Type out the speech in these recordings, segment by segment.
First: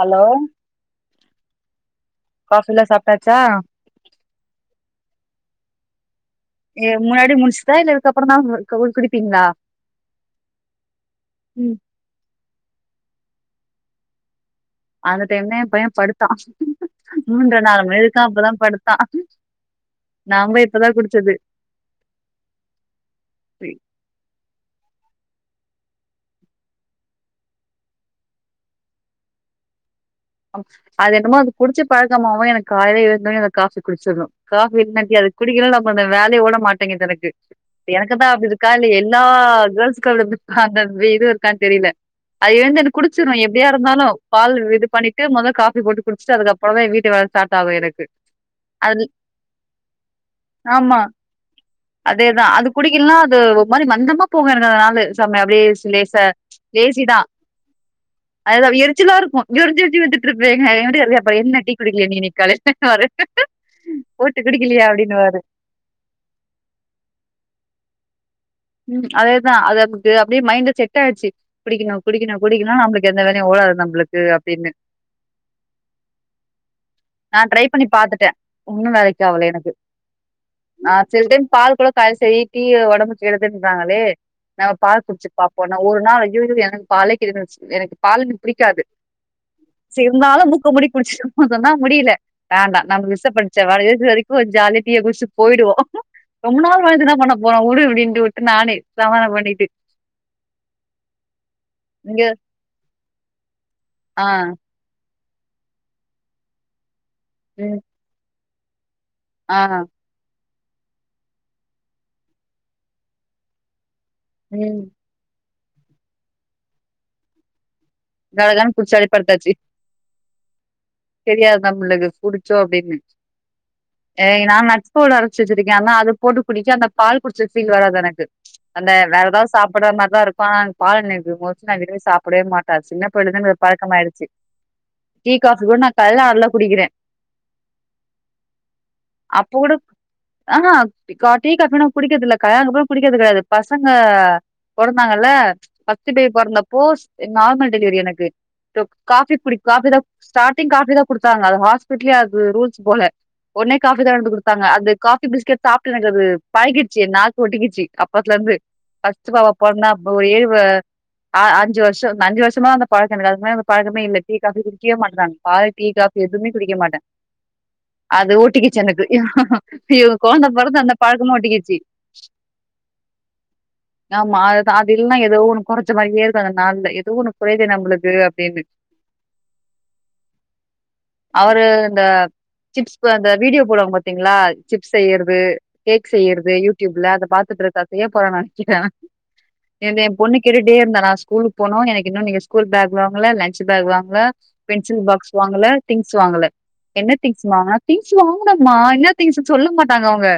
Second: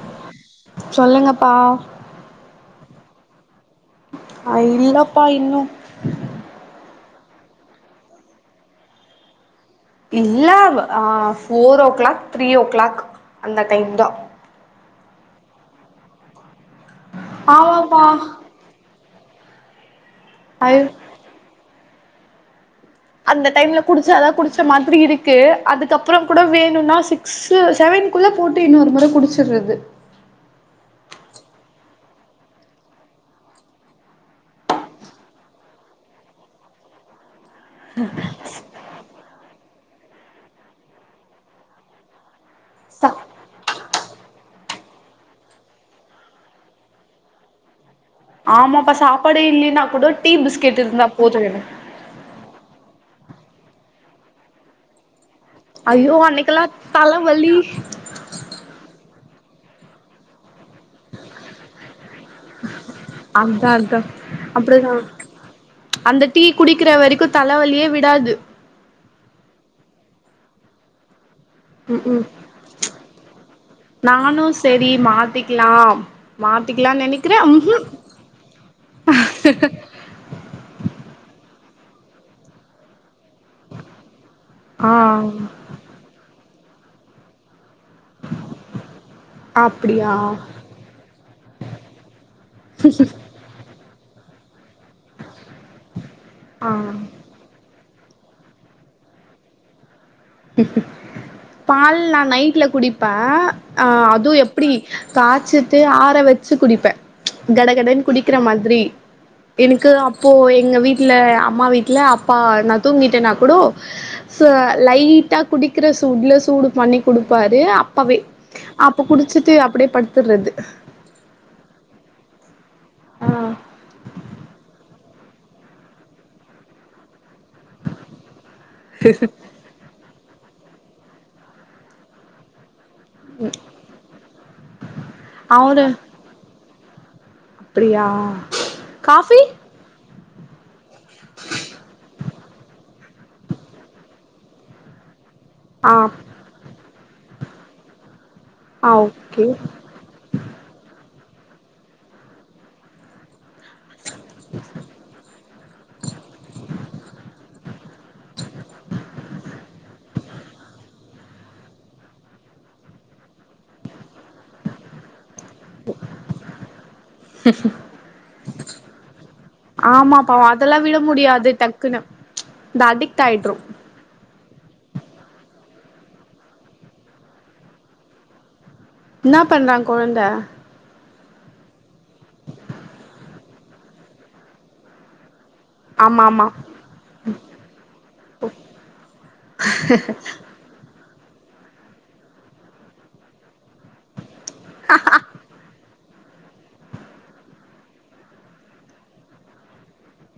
Hello சொல்லுங்கப்பா எல்லா சாப்ட்டாச்சா அ இல்லப்பா இன்னு ஏ முன்னாடி முட்ச்சுதா இல்ல இதுக்கப்றந்தா குடிப்பீங்ளா இல்ல ஆ four o'clock three o'clock அந்த டைம் தா அந்த டைம் தா ஏ பைய படுத்தா மூன்ற நாலு ஆமாப்பா மணியிருக்கு அப்பதா படுத்தா நாங்க ஐயோ இப்பதான் குடிச்சது அந்த டைம்ல குடிச்சா தா குடிச்ச மாரி அப்டி இருக்கு அதுக்கப்புறம் கூட வேணும்னா சிக்ஸ் செவன்குள்ள போட்டு இன்னொரு முறை குடிச்சுடுறது அது என்னமோ அது குடிச்சு பழக்கமாவு எனக்கு காலில எழுந்தோன்னே காபி குடிச்சுறனு. காஃபி இல்லாட்டி அது குடிக்கலும் நம்ம அந்த வேலையை ஓட மாட்டேங்கது எனக்கு எனக்கு தான் அப்பிடி இருக்கு ல எல்லா கேர்ள்ஸ கால அந்த இதுவும் இருக்கான்னு தெரியல அதுந்து எனக்கு சா குடிச்சுரு எப்படியா இருந்தாலும் பால் இது பண்ணி முத காபி போட்டு குடிச்சட்டு அதுக்கப்புறம் தா வீட்டு வேலை ஸ்டார்ட் ஆகும் எனக்கு ஆமாப்பா அது சாப்பாடு இல்லன்னா கூட டீ பிஸ்கெட் இருந்தா போதும் குடிக்கலன்னா அது ஒரு மாதிரி மந்தமா போகு எனக்கு அந்த நாலு அப்படியே லேச ஐயோ அன்னைக்கெல்லா லேசி தான் தலவலி அது அப்டி எரிச்சலா இருக்கும். எரிஞ் எரிஞ்து வுலுந்துட்டு இருப்ப. வந்து என்ன டீ குடிக்கலயா இன்னைக்கு நீ காலைல அதா அதா அப்புற குடிக்கலையா அ அப்டின்னுவாரு அந்த டீ குடிக்கிற வரைக்கு தலைவலியே வி விடாது ம் அதேதா அது அ அப்டியே மைண்ட் செட் ஆயிடுச்சு குடிக்கணு உம் உம் குடிக்கணு குடிக்கணு ச் நம்மளுக்கு எந்த வேலையு ஓடாது நம்பளுக்கு நானு அப்டின்னு சரி மாத்திக்கலா மாத்திக்கலா நினை நா ட்ரை பண்ணி பாத்துட்ட ஒன்னு வேலைக்கு ஆவல எனக்கு ஆஹ் சில டைம் பால் கூட காய சரி டி டீ உடம்புக்கு கெடுதுன்றாங்களே நம்ம ஆ பால் குடிச்சு பாப்போ நா ஒரு நாள் ஐய்யய்யோ பாலே [unintelligible] எனக்கு பால் என்கு பிடிக்காது ச அப்டியா இருந்தாலும் மூக்க முடி குடிச்ச சொன்னா முடியல வேண்டா நம்ம விச பரிச்ச வரைசி வரைக் போ ஜாலியா டீய குடுச்சுட்டு போயிடுவோ ரொம்ப ஆ நாள் வாழ்ந்து என்னா பண்ண போறோ உடு அப்டின்னு வுட்டு வுட்டு நானே சமாதாம பண்ணிட்டு பால் ந நா இங்க நைட்ல குடிப்பே ஆஹ் ஆ அதுவு எப்டி காய்ச்சுட்டு ஆற வச்சு குடிப்பே ம் கடகடுனு குடி கிர மாதிரி ஆ எனக்கு அப்போ எங்க வீட்ல அம்மா வீட்ல அப்பா நா தூங்கிட்டேனா கூடோ ச ம் லைட் டா குடிக்கிற சூட்ல சூடு பண்ணி குடுப்பாரு அப்பவே கடகடன்னு குடிச்சு அப்ப அடி படுத்தாச்சு குடிச்சிட்டு அப்டியே படுத்துறது சோ அப்டின்னு ஆ ஏ நானாச் போல் அரச்சு வச்சிருக்கே ஆனா அத போட்டு குடிக்க அந்த பால் குடிச்ச ஃபீல் வராது எனக்கு அந்த வேற ஏதாவது சாப்டுற மாரிதா இருக்கு பால் எனக்கு மோச்ட் நா விரும்பி சாப்டவே மாட் சின்ன பிள்ளேலருந்து பழக்கம்மயிடுச்சு டீ காபி கூட அவரு நா கல்ல அறுல குடிக்கிறே அப்டியா காஃபி அஹா க்கா டி‌ காபில குடிக்கிறதுல்லக்கா அதுக்கப்பரோ குடிக்கிறது கெடையாது பசங்க பொறந்தாங்கல்ல ஆ ஃபஸ்ட் பேபி பொறந்தப்போ நார்மல் டெலிவரி எனக்கு ஆ டுக் காஃபி ஓகே குடி காஃபி தாக் ஸ்டாடிங் காஃபி தாக் குடுத்தாங்க அது ஹாஸ்பிட்லே அது ரூல்ஸ் போல ஒட்னே காஃபி தா வந்து குடுத்தாங்க அந்து காஃபி பிஸ்கெட் சாப்பிட்டு எனக்கு அது பழகிச்சு நாக்கு ஒட்டிகிச்சு கப் அப்பத்துலேந்து ஃபஸ்ட் பாப்பா பொற்ந்தா அப்பவே வ அ அஞ்சு வருஷ் ஷோ அந்த அஞ்சு வருஷமா அந்த பழக்கோ எனக்கு அதுக்முன்ன பழக்கமேல்ல டீ காஃபி குடிக்கவே மாட்டே நானு பால் டீ காஃபி எதூமே குடிக்க மாட்டே அது ஒட்டிக்கிச்சு எனக்கு டி ஆமாப்பா கொழந்த அதெல்லா பொறந்து அந்த விட பழக்கமூ முடியாது ஒட்டிக்கிச்சு டக்குன்னு இந்த அடிக்ட் ஆயிட்ரு ஆமா அது தா அது இல்லன ஏதோ ஒன்னு கொறைச்ச மாரியேருக்கூ எனக்கு நாள்ல ஏதோ ஒன்னு கொறைய்தே நம்மளுக்கு அப்டின்னு என்னா பண்றா கொழுந்த அவரு இந்த சிப்ஸ் ப அந்த வீடியோ போடுவாங் பாத்தீங்களா சிப்ஸ் செய்யறது கேக் ஆமா ஆமா செய்யறது யூடியூப்ல அத பாத்துட்ருக்கா செய்யப் போறா நெனைச்சிட்டே ஏங்க ஏ பொண்ணு கேட்டுட்டேருந்தா லாஸ் ஸ்கூலுக்கு போணூ எனக்கு இன்னூ நீங்க ஸ்கூல் பேக் வாங்கல லன்ச் பேக் வாங்கல பென்சில் பாக்ஸ் வாங்கல திங்ஸ் வாங்கல என்ன திங்ஸ் வாங்கான திங்ஸ் வாங்கனமா என்ன திங்ஸ்ன்னு சொல்ல மாட்டாங்க அவுங்க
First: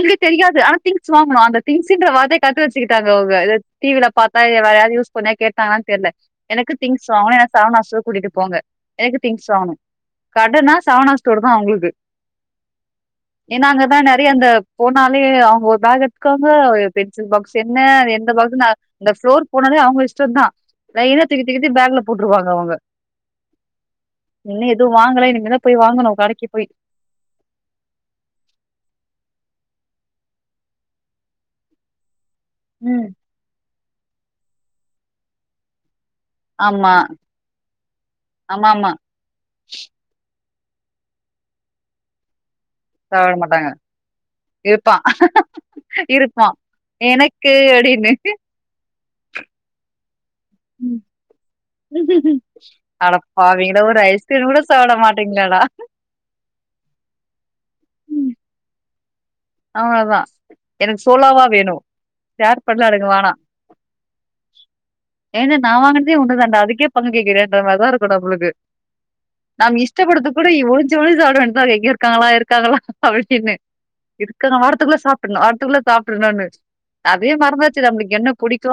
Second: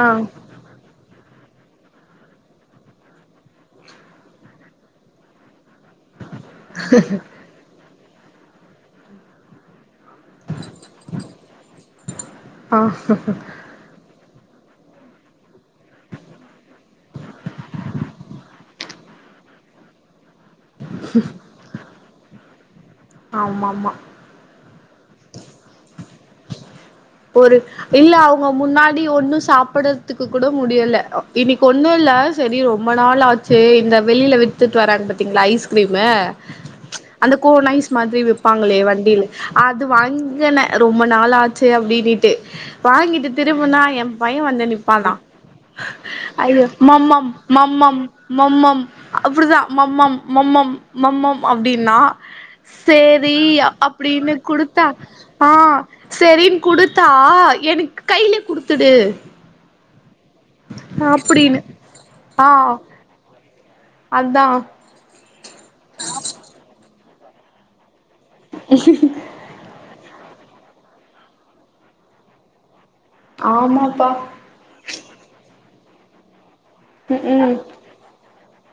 ஆ தெரியாது ஆனா திங்ஸ் வா அந்த திங்ஸ்ன்ற வார்த்த கத்து வச்சுட்டாங்கவுங்க ஏதொ டிவில பாத்தா வேற‌ யாரா யூஸ் கொஞ் நே கேட் ஆ தெர்ல எனக்கு திங்ஸ் வாங்கணூ என்ன சரவணா ஸ்டோர்ஸ் கூட்டிட்டு போங்க எனக்கு திங்ஸ் வாங்கணு கடனா சரவணா ஸ்டோர் தா அவுங்களுக்கு ஆ ஏன்னா அங்க தா நெற் பி அங்க போனாலே அவுங்க பேக் எட்க்காங்க பென்சில் பாக்ஸ் என்ன எந்த பாக்ஸ் அ ஃப்ளோர் போனாலே அவுங்க இஷ் டோந்தா லைனா தூக்கி தூக்கி பேக்ல போட்டுருவாங்க அவங்க ஆமாமா இன்னு எதுவூ வாங்கலே இனிமேதா போய் வாங்கணூ கடைக்கு போய் ஒரு இல்ல அவுங்க முன்னாடி ஒன்னு சாப்படதுக்கு கூட முடியல இன்னைக்கு ஒன்னூல்ல செரி ரொம்ப ம். நாள் ஆச்சே இந்த வெளியில வித்துட்டு வராங்க பாத்தீங்ளா ஐஸ்கிரீம் மே ஆமா. அந்த கோனைஸ் மாத்ரி விப்பாங்களே ஆமாமா. வண்டில் அது வங்கின ரொம்ப நாள் ஆச்சு அப்டி நீட்டு வாங்கிட்டு சாப்பிட மாட்டாங்க. திரும்பனா எம்பைய வந்து இருப்பான் நிப்பானா இருப்பான். ஐய மம்மம் எனக்கு மம்மம் அப்டின்னு. மம்மம் அப்டிதா மம்மம் மம்மம் மம்மம் அப் அப்டின்னா அட சேரி பாவிங்களா ஒரு அப்புடின்னு ஐஸ்கிரீம் கூட குடுத்தா சாப்ட ஆ மாட்டீங்களாடா செரினு குடுத்தா எனக்கு கையில குடுத்துடு அவ தா எனக்கு சோலோவா அப்டின்னு வேணு ஆ சேர் பண்ணல எனக்கு வேனா அதா ஏ நா வாங்குனதே ஒன்னே தாண்டா அதுக்கே பொண்ணு கேக்குறியான்ற மாரிதா இருக்கும் நம்மளுக்கு நாம் இஷ்டப்படுத்து கூட ஒழுஞ்சு ஒழுஞ்சு சாப்ட வேண்டதா எங்க இருக்காங்களா இருக்காங்களா ஆமாப்பா ஆறத்துக்குள்ள சாப்டறனு ஆறத்துக்குள்ள சாப்ட்றன்னு ம் அதேயே ம் மறந்தாச்சு நம்மளுக்கு என்னப் புடிக்கு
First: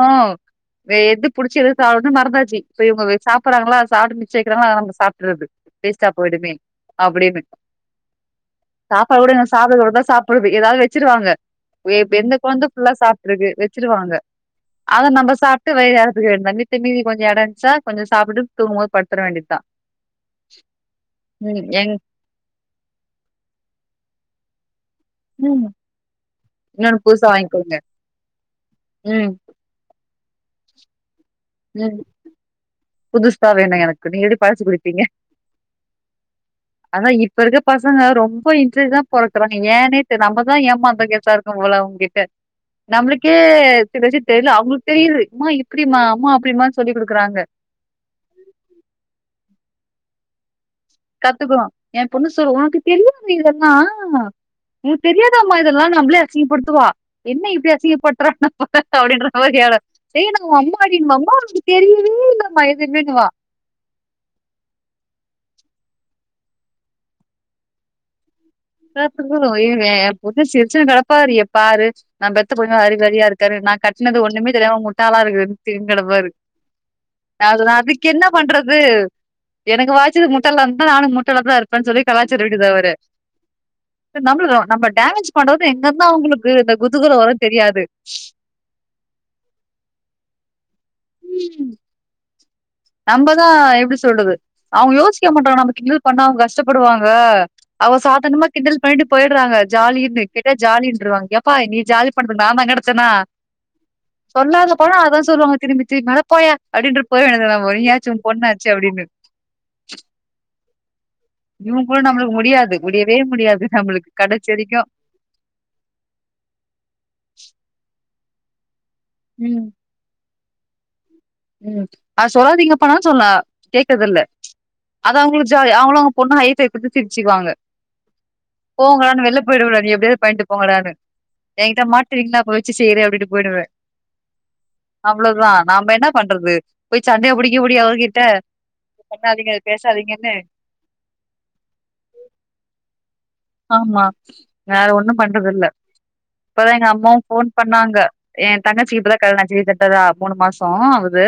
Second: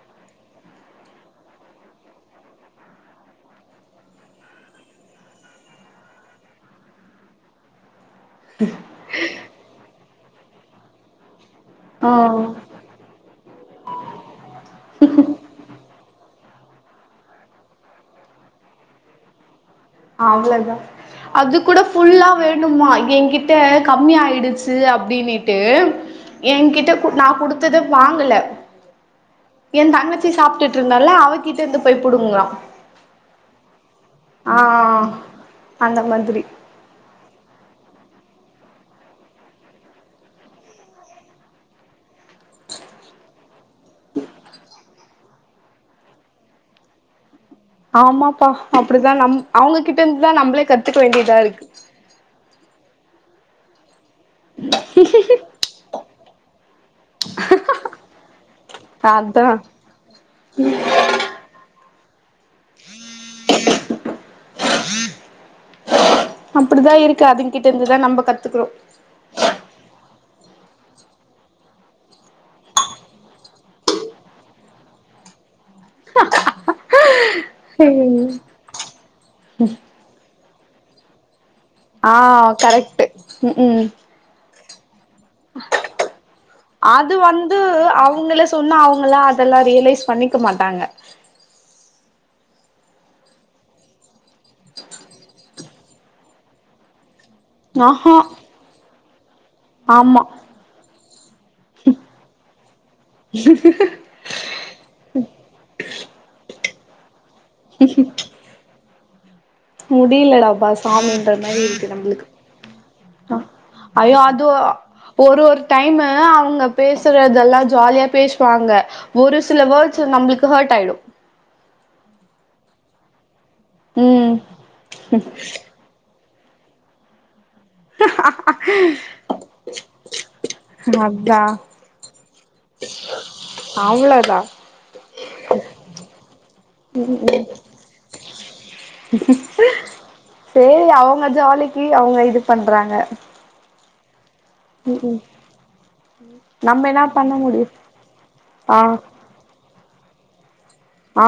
எது புடிச்சுருக்குன்னு சாப்புடணன்னு மறந்தாச்சு இப்ப இவுங்க சாப்டடுறாங்களா சாப்ட்டு மிச்ச வைக்கிறாங்களா அத நம்ம சாப்ட்டுறது வேஸ்ட்டா போய்டுமே அப்டின்னு சாப்பாடு கூட இன்னு சாப்ட சொல்லிட்டா சாப் பொழுபு எதாவது வச்சுருவாங்க வே ஆ இப்ப எந்த கொழந்த ஃபுல்லா சாப்ட்ருக்கு வச்சுருவாங்க அத நம்ம சாப்ட்டு வெயிறரத்துக்கு தாண்டி ந்த மீதி கொஞ்சோ எடோ இருந்துச்சுன்னா கொஞ்சோ சாப்புட்டு தூங்கும்போது படுத்துற வேண்டியதா அவ்ளோதா அது ம் கூட எங் ஃபுல்லா வேணுமா ஏங்கிட்ட கம்மி ஆயிடுச்சு அப்டினீட்டு ம் ஏங்கிட்ட இன்னொன்னு கு நா புதுசா வாங்கிக்கோங்க குடுத்தத வாங்கல ம் ஏ தங்கச் சாப்டுட்டு இருந்தால அவக் உம் புதுசா வேணா எனக்கு நீ எடி ஆ களச்சு போய்டீங்க அந்த மாதிரி ஆனா இப்ப இருக்க பாச ங்க ரொம்ப இன்ட்ரெஸ்ட்தா பொறக்குறாங்க ஏனே தெர்ல நம்மதா ஏமாந்தா கோச இருக்க போல உங்கிட்ட நம்மளுக்கே எதாச்சு தெர்ல அவுங்ளுக் தெரியுது மா இப்புடிம்மா அம்மா அப் டிம்மா சொல்லிக் குடுக்குறாங்க ஆமாப்பா அப்டிதா நம் அவுங்க கிட் இருந்தா நம்ளே கத் கத்துக்கணு ஏ பொண்ணு சொல் உனக்கு என்னங்க பி இதல்லா எனக்கு தெரியாத அம்மா இதெல்லா நம்மளே அசிங்கப்படுத்துவா என்ன இப்டி அசிங்கப்படுறா அப்டின்ற அதா மாரி [unintelligible] ஏ நா ஓ அம்மாடின்னு வா அம்மாக்கு தெரியும் [unintelligible] [unintelligible] அப்படிதான் இருக்கு அதுங்க கிட்ட இருந்துதான் நம்ம கத் சத்து கு [unintelligible] [unintelligible] சிருச்சுட்டு கிடப்பாரு ஏ பாரு நான் பெத்த பொண்ணு அறிவாளியா இருக்கு நான் கட்டினது ஒண்ணுமே தெரியாம முட்டாலா இருக்குதுன்னு கிடப்பாருக்கு அதுக்கு என்ன பண்றது எனக்கு வாச்சது முட்டால்லா இருந்தா நானு முட்டால தான் இருக் ஆஹ் கரெக்ட் ம் ம் ஆ நம்ப அது குதூகல வரும் வந்து தெரியாது அவங்கள சொன்னா அவங்கள அதெல்லாம் ரியலைஸ் பண்ணிக்க மாட்டாங்க நம்மதான் எப்படி சொல்றது அவங்க யோசிக்க மாட்டங்க நமக்கு இனது பண்ண அவங்க கஷ்டப்படுவாங்க அவ ஆஹா சாதனமா கிந்தல் பண்ணிட்டு போய் விட்ருவாங்க ஜாலின்னு ஆமா கேட்டா ஜாலின்ருவாங்க எப்பா நீ ஜாலி பண்ண நா தா கிடச்சனா சொல்லாதப்பலா அதான் சொல்லுவாங்க திரும்பி திரும்பி அட போயா அப்படின் போயது ஒரு யாச்சும் உ பொண்ணாச்சு அப்டின்னு முடியலடாப்பா சாமின்ற மாதிரி இவங்க இருக்கு கூட நம்மளுக்கு முடியாது முடியவே முடியாது நம்மளுக்கு ஐயோ அது கடைசி வரைக்கும் ஒரு ஒரு டைமு அவங்க பேசுறதெல்லா ஜாலியா பேச வாங்க ஒரு சில வேர்ட்ஸ் நம்மளுக்கு ஹர்ட்டாய்டு உம் அ சொல்லாதீங்கப்பானான் சொல்லன் கேக்குது இல்ல ம் அது அவங்களுக்கு ஜாலி அவங்களும் பொண்ணு ஹைத் திரிச்சுக்குவாங்க போங்கடானு வெளில போய்டுவே நீ எப்டியாவது பண்ட்டு போங்கடானு அதா என்கிட்ட மாட்டுவீங்கள அப் உ வச்சு செய்ற அப்டிட்டு போயிடுவே அவ்ளோதா அவ்வளவுதா நாம என்ன பண்றது போய் சண்டைய புடிக்க முடியு அவர்கிட்ட பண்ணாதீங்க பேசாதீங்கன்னு சேரி அவங்க ஜாலிக்கு அவங்க இது பண்றாங்க ஆமா வேற ம் ஒண்ணு ம் பண்றது இல்ல இப்பதா நம்ம எங்க என்ன அம்மாவும் பண்ண போன் முடியு பண்ணாங்க என் ஆ தங்கச்சிக்கு இப்ப தா கல்யாண ஆச்சு ப்ப தா மூணு மாஸ் போனோ ஆவுது ஆ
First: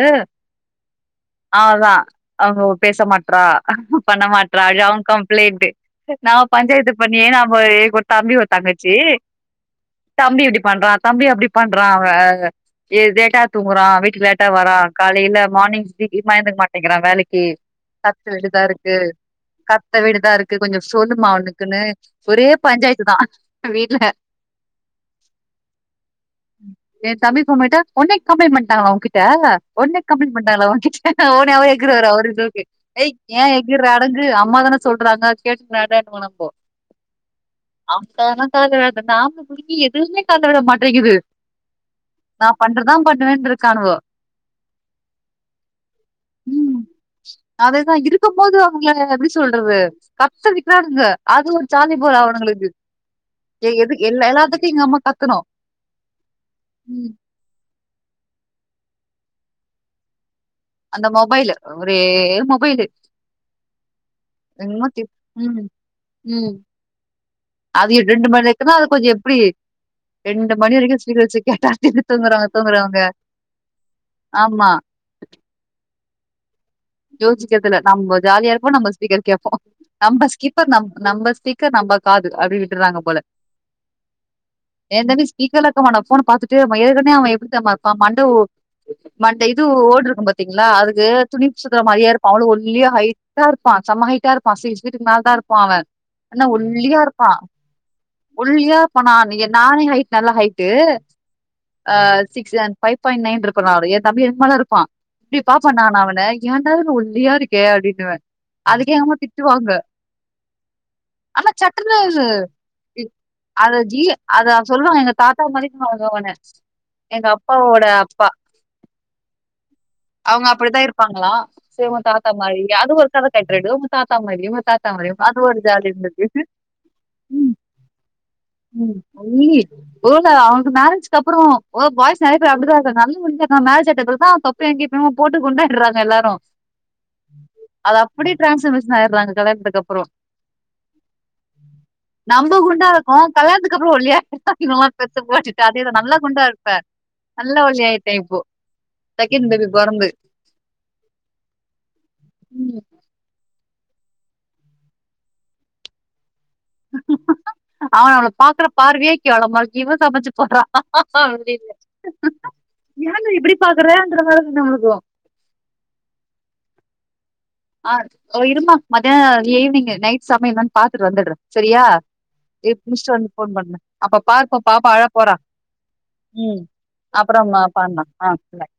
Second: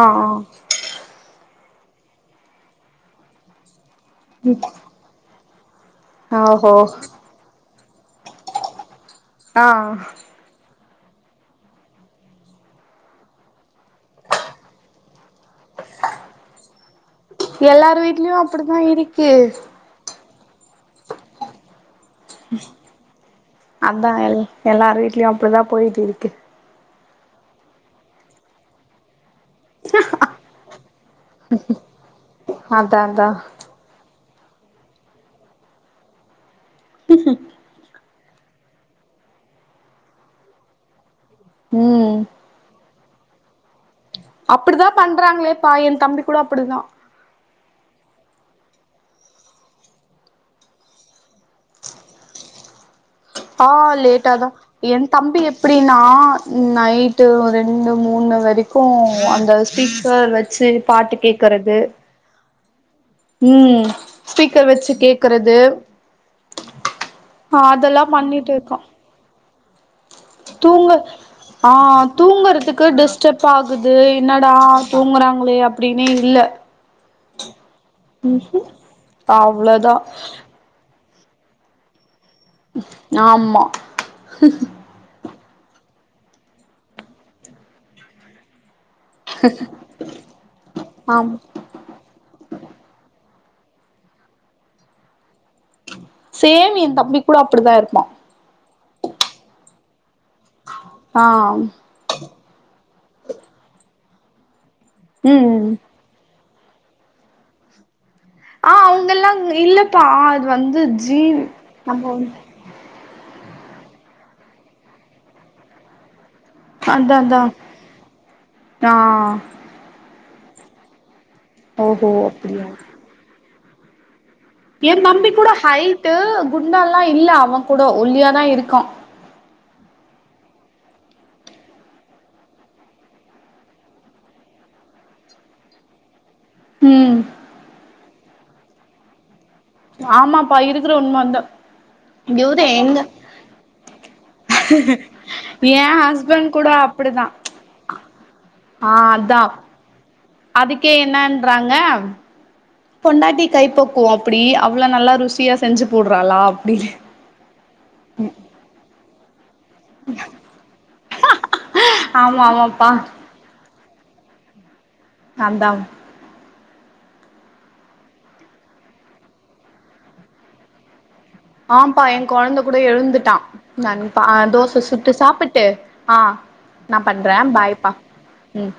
அ அதா அவங்க பேச மாட்றா பண்ண மாட்றா ஜன் கம் ப்ளேட்டு நா ஆ ஓஹோ பஞ்சாயத்துப் [unintelligible] ஒரு தம்பி ஒரு தங்கச்சி ஆ தம்பி இப்டி பண்றா தம்பி அப்டி பண்றா ங்க லேட்டா தூங்குறா வீட்டுக்கு லேட்டா வரா காலைல மார்னிங் [unintelligible] மயந்துக்க மாட்டேங்கிறாங்க வேலைக்கி எல்லார் கத்த வீட்லயு அப்டிதா வேண்டுதாருக்கு இருக்கு கத்த வேண்டுத இருக் கு கொஞ்ச சொல்லுமா அவனுக் க்குனு அதா எ எல்லார் வீட்லயு அப்புடிதா போயிட்டுருக்கு என் தம்பி குமிட்டா உன்னே கம்ப்ளைண்ட் பண்ணிட்டாங்களா உனகிட்ட ஒன்னே கம்ப்ளைண்ட் பண்ட்டாளா உன்கிட்ட உனே அவர் எகுருவாரு அவரு கு அதா எய் அதா ஏ எகுர அடங் க்கு அம்மா தான சொல்றாங்க கேட்டுட்டு நடனு [unintelligible] ஹுஹும் [unintelligible] நாம குடிக்கி எதுவுமே கால்ல விட மாட்டேங்கிது ம் நா பண்றதா பண்ணுவேனு இருக்கானுவோ அபடிதா பண்றாங்களேப்பா என் தம்பி கூட அப்டிதா அததா இருக்கும் போது அவங்கள எப்டி சொல்றது கத்த வெக்கிறானுங்க அது ஒரு ஜாலிப் போல அவுனுங்களுக்கு ஆ லேட்டா தா என் கத்தணு தம்பி எப்டின்னா ம் நைட்டு ரெண்டு மூணு வரைக்கு அந்த ஸ்பீக்கர் வச் அந்த மொபைலு ஒரே மொபைலு ம் ஸ்பீக்கர் என்னமோ வெச்சு தி கேக்கறது ம் ம் அது ரெண்டு மண இருக்குன்னா அது கொஞ்ச டீ தூங்க திருப்பி அஹ் தூங்குறவங்க தூங்குறதுக்கு தூங்குறவங்க டிஸ்டர்ப் ஆகுது என்னடா ஆமா தூங்குறாங்களே அப்படின் நீ இல்ல யோசிக்கிறதுல நம்ம ஜாலியா இருப்போ நம்ம ஸ்பீக்கர் கேட்போ அவ்ளோதா நம்ம ஸ்கிப்பர் நம்ம நம்ம ஸ்டிக்கர் நம்ப காது அப்படி விட்டுறாங்க போல ஆமா என் தம்பி வீக்கல இருக்கமட்டான் போன்னை பாத்துட்டே இருப்பான் ஏற்கனே அவன் எப்படி தெரியுமா இருப்பான் மண்டை மண்டை இது ஓடு இருக்கும் பாத்தீங்களா அவனுக்கு ஆமா துணிப் து மாரியே இருப்பான் அவ்வுளோ ஒல்லியா ஹைட்டா இருப்பான் செம்மா ஹைட்டா இருப்பான் சிக்ஸ் மீட்டருக்கு மேல தான் இருப்பான் அவன் என்னா சேம் என் ஒல்லியா தம்பி இருப்பான் கூட அப்டிதா இருப்பா ஒல்லியா இருப்பான் நான் நீயே நானே ஹை நல்லா ஹைட்டு ஆ அஹ் six and five point nine இருக்கணு அவரு எய் தம்பி எனக்கு மேல இருப்பான் இப்டி ம் பாப்பே நா அவளை ஏன்டா இப்புடி ஒல்லியா இருக்கே அப்டின்னுவே அஆஹ் அதுக்கு எங்க அம்மா அவுங்கெல்லா இங்க திட்டுவாங்க இல்லப்பா அது வந்து ஜீன் ஆனா சட்டுனு அங்க வந்து அத ஜீ அத அவுங்க சொல்லுவாங்க எங்க தாத்தா மாதிரி [unintelligible] வாங்கன்னு அதாதா ஆஹ் அவுங்க அப்புடிதா இருப் இருப்பாங்களா சேர் உங் தாத்தா மாதிரி அது ஒரு கலர் ரெட் ரெட் உங்க தாத் என் தம்பி கூட ஹைட்டு இருந்தது குண்டால்லா இல்ல அவங்கூடோ ஒல்லியாதா இருக்கா ஒருவேல அவனுக்கு மேரேஜ்க்கு அப்புறோ ஓ பாய்ஸ் நெறையா பேர் அப்புடிதா இருக்காங்க நல்ல ஒரு முன்னேற்றோ மேரஜ் ஆயிட்ட பிறகு தா தொப்பையு கிப்பையு போட்டுக் குண்டா விட்றாங்க எல்லாரு ம் அதா அப்டியே டிரான்ஸ்பர்மேஷன் ஆயிடுறாங்க கல்யாணத்துதுக்கு அப்புறோ ஆமாப்பா இருக்குற உண்ம அதா நம்ம இவரு எங்க குண்டாருக்கோ கல்யாணத்துக்கு அப்புறோ ஒல்லியா அந்த மாதிரி டிரஸ்ஸ போட்டுட்டு ஏ அதே தா நல்லா குண்டா ஹஸ்பண்ட் கூட இருப்பே அப்டிதா நல்லா ஒல்லியாயிட்டே இப்போ ஆ அதா செகண்ட் தம்பி பொறந்து அதுக்கே என்னன்றாங்க ம். பொண்டாட்டி கைப்பக்குவோ அப்புடி அவ்ளோ நல்லா ருசியா செஞ்சு போடுறாளா டீலு அவே அவள பாக்கற பார்வையே கேவலமா இருக் இவ சமைச்சு போடுறா அப்டின்னு ஆமா ஆமாப்பா இவுங்க இப்புடி பாக் [unintelligible] நாந்தா ஆ தோ இரும்மா மத்யானோ ஈவி்னிங் நைட் சமையல் என்னனு பாத்துட்டு வந்துடுறே சரியா ஆம்ப்பா ஏ கொழந்த கூட முடிச்சுட்டு வந்து எழுந்துட்டா ஃபோன் பண்ணு அப்ப நான்ப்பா பாரு இப்ப தோச பாப்பா அழ சுட்டு போறா சாப்புட்டு ஆஹ் ம் நா பண்றே அப்புறம் பாய்ப்பா பண்ணலாம் ஆ உம்